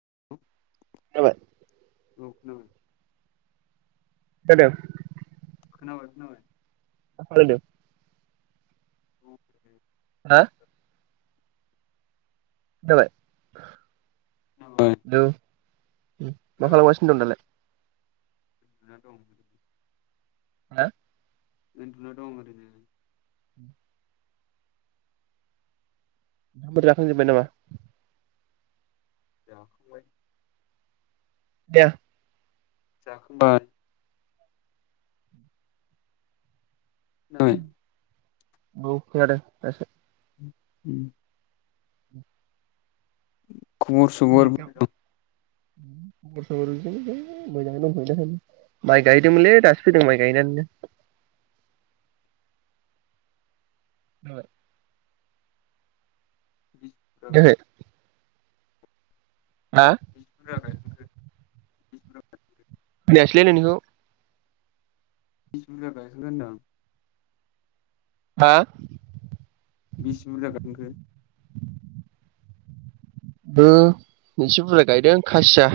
[inaudible] जाबाय। औ खोनाबाय। हेल'? खोनाबाय खोनाबाय। मा होनदों? औ [inaudible] हा? खोनाबाय? खोनाबाय हेल'? मा खालामगासिनो दङ दालाय? ना दं [inaudible] हा? उनदुना दं ओरैनो। ओंखाम फोर जाखांजोबबाय नामा? जाखांबाय। खोनाया? जाखांबाय। [unintelligible] आं खोनादों दासो। उम। [inaudible] खबर सबर बोरै दं? [inaudible] [unintelligible] माइ गायदोंमोनलै दासो फैदों माइ गायनानैनो। खोनाबाय बिसि खोनायाखै? हा [unintelligible] खोनायासैलै नोंनिखौ। बेसे बुरजा गायखांखो होनदां? हा? बेसे बुरजा गायखांखो? [inaudible] ओ एसे बुरजा गायदों खासिया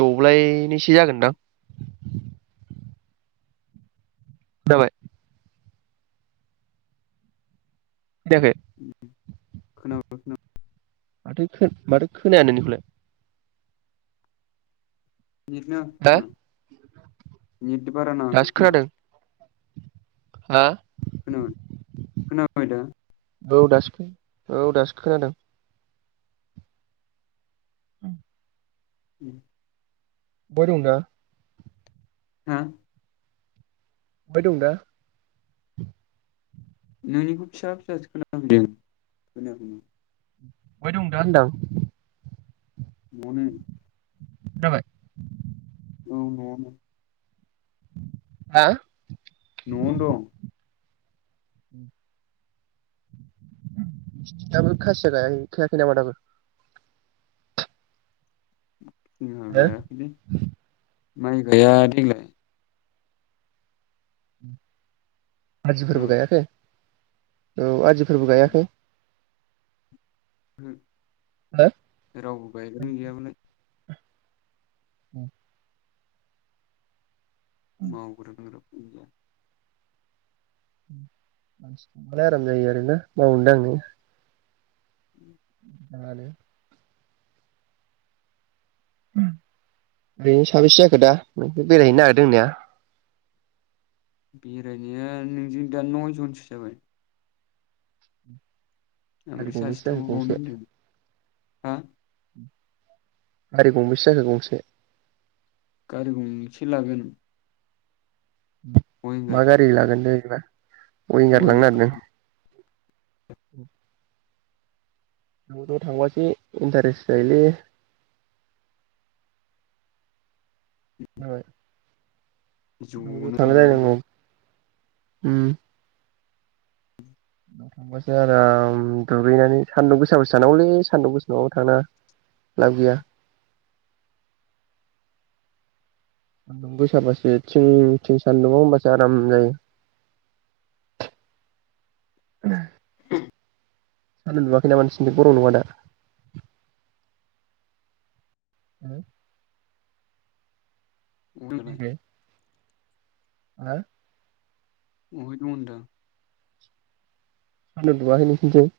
दब्लायनैसो जागोनदां। खोनाबाय। खोनायाखै खोना [unintelligible] माथो खो माथो खोनाया नोंनिखौलाय। नेट नाङाखै हा खोमा। नेद बारा दासो नाङाखै खोमा‌। खोनादों हा? खोनाबाय खोनाबाय दा औ दासो औ दासो खोनादों। [inaudible] [inaudible] बहाय दं दा? हा? बहाय दं दा? नोंनिखौ फिसा फिसासो खोनाफैदों खोनायाखैनो। बहाय दं दा होनदां? न'आवनो। खोनाबाय? औ न'आवनो। हा? न'आवनो दं। नोंसिनथिं दोबो खासिया गायाखै खायाखै नामा दाबो? [inaudible] जोंहा हो गायाखैलै। माइ गाया देग्लाय। उम आदिफोरबो खोनाबाय गायाखै? औ आदिफोरबो गायाखै? हो हो रावबो गायगोन गैयाबालाय ओ मावग्रा दांग्रा उम मानसि थाबालाय आराम जायो आरोैना मावनो दांनो। उम नानो उम बेजों सा बेसे जाखो दा नोंसोर बेरायहैनो नागिरदों होननाया? बेरायनाया नोंजों दा नय जनसो जाबाय। गारि ओमफ्राय सासे गंबैसो जाखो थांफाबावनो गंसे? होनदों हा? गारि गंबैसो जाखो गंसे गारि गंसे लागोन। मा विंगार गारि लागोन दै? एबा अयिंगार लांनो विंगार नागिरदों हुम ज' ज' थांबासो इन्टारेस्ट जायोलै। नाबाय ज'नो ज'ज'थांलाय थांनांगौना लायनांगौ। उम नोव थांबासो आराम दुगैनानै सानदुं गोसाबसो थांनांगौलै सानदुं गोसा नंङाबा थांनांङा लाब गैया सानदुं गोसाबासो थिं थिं सानदुंआव होमबासो आराम जायो। सान्दुं दुंङाखै नामा नोसिनि जों गरम नंङा दा? [unintelligible] [unintelligible] [unintelligible] [unintelligible] सानदुं दुङाखै नों सिनिथिं?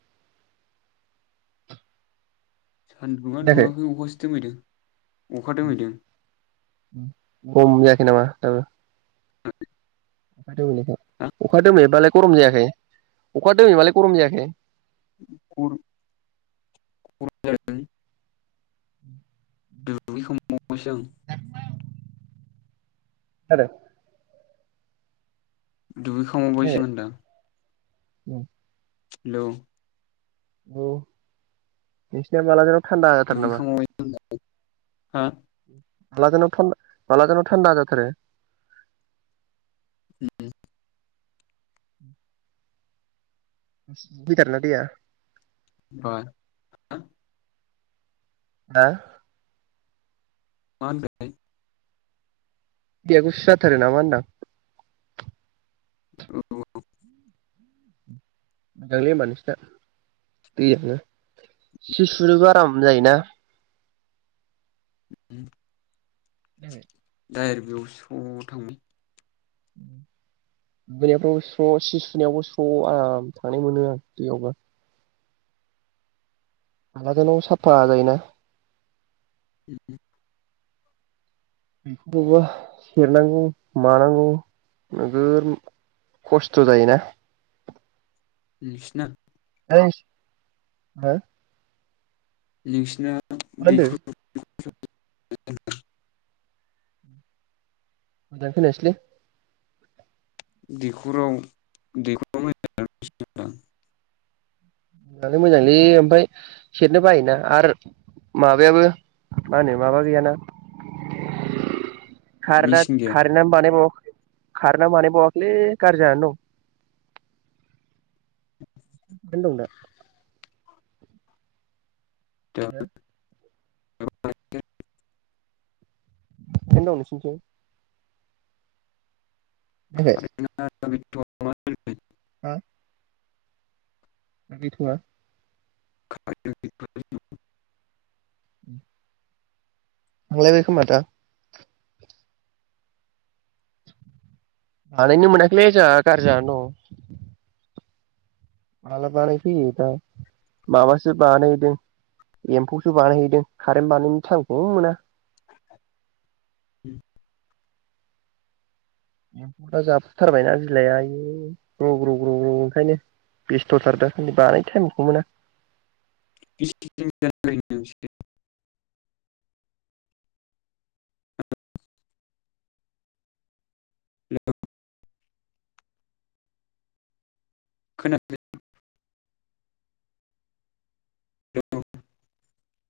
सानदुङा जायाखै? दुंवाखै अखासो दोमैदों। अखा दोमैदों। गरम जायाखै नामा दाबो? [unintelligible] अखा दोमैनायखौ अखा दोमैबालाय गरम जायाखै अखा दोमैबालाय गरम जायाखै? [unintelligible] [unintelligible] सो आं। [unintelligible] दुगैखांबावबायसोमोनदा। उम [inaudible] हेल'? औ नोंसिना माला थान्दैराव जाथारो नामा? दुगैखांबावबायसो होनदां हा? माला जेन' माला जेन' थान्डा जाथारो। गुसु फैथारोना दैया? बा हा? मा होनदोलै? दैया गुसु जाथारो नामा होनदां? औ। [inaudible] मोजांलै होमबा नोंसिना दैजोंनो सि सुनोबो आराम जायोना? [inaudible] खोनायाखै? [inaudible] दारेक बैयाव स' थांबाय दुगैनायफ्राव स्र' सि सुनायावबो स्र' आराम थांनाय मोनो आं दैयावबा आलादानो साफा जायोना। [inaudible] बेखौबा सेरनांगौ मानांगौ नोगोर खस्थ' जायोना नोंसिना थैस हा? [inaudible] निसिना होनदों दैखर [inaudible] [unintelligible] मोजां खोनायासैलै। दैखराव [inaudible] मोजांलै ओमफ्राय सेरनो बायोना आरो माबायाबो मा होनो माबा गैयाना। खारेना मेचिन गैया खारेनानो बानायबावाखै खारेनानो बानाय बावाखैलै गारजि जानानै दं। [unintelligible] दा हो? [unintelligible] खारेन दं नोंसिनिथिं? खोनायाखै? कारेन्टआ [unintelligible] हा? गैथ'आ [unintelligible] उ थांलायबाय खोमा दा। बानायनो मोनाखैलै जोहा गारजि जानानै दं। माला बानायफैयो दा माबासो बानायहैदों एम्फौसो बानायहैदों खारेन्ट बानायनो टाइमखौ मोना। उ। एम्फौफ्रा जाफुथारबायना बिलाइआ आइऔ ग्रौ ग्रौ ग्रौ ग्रौ ओंखायनो बेस्थ'थार दासानदि बानायनो टाइमखौ मोना। [unintelligible] खोनाखै? [unintelligible]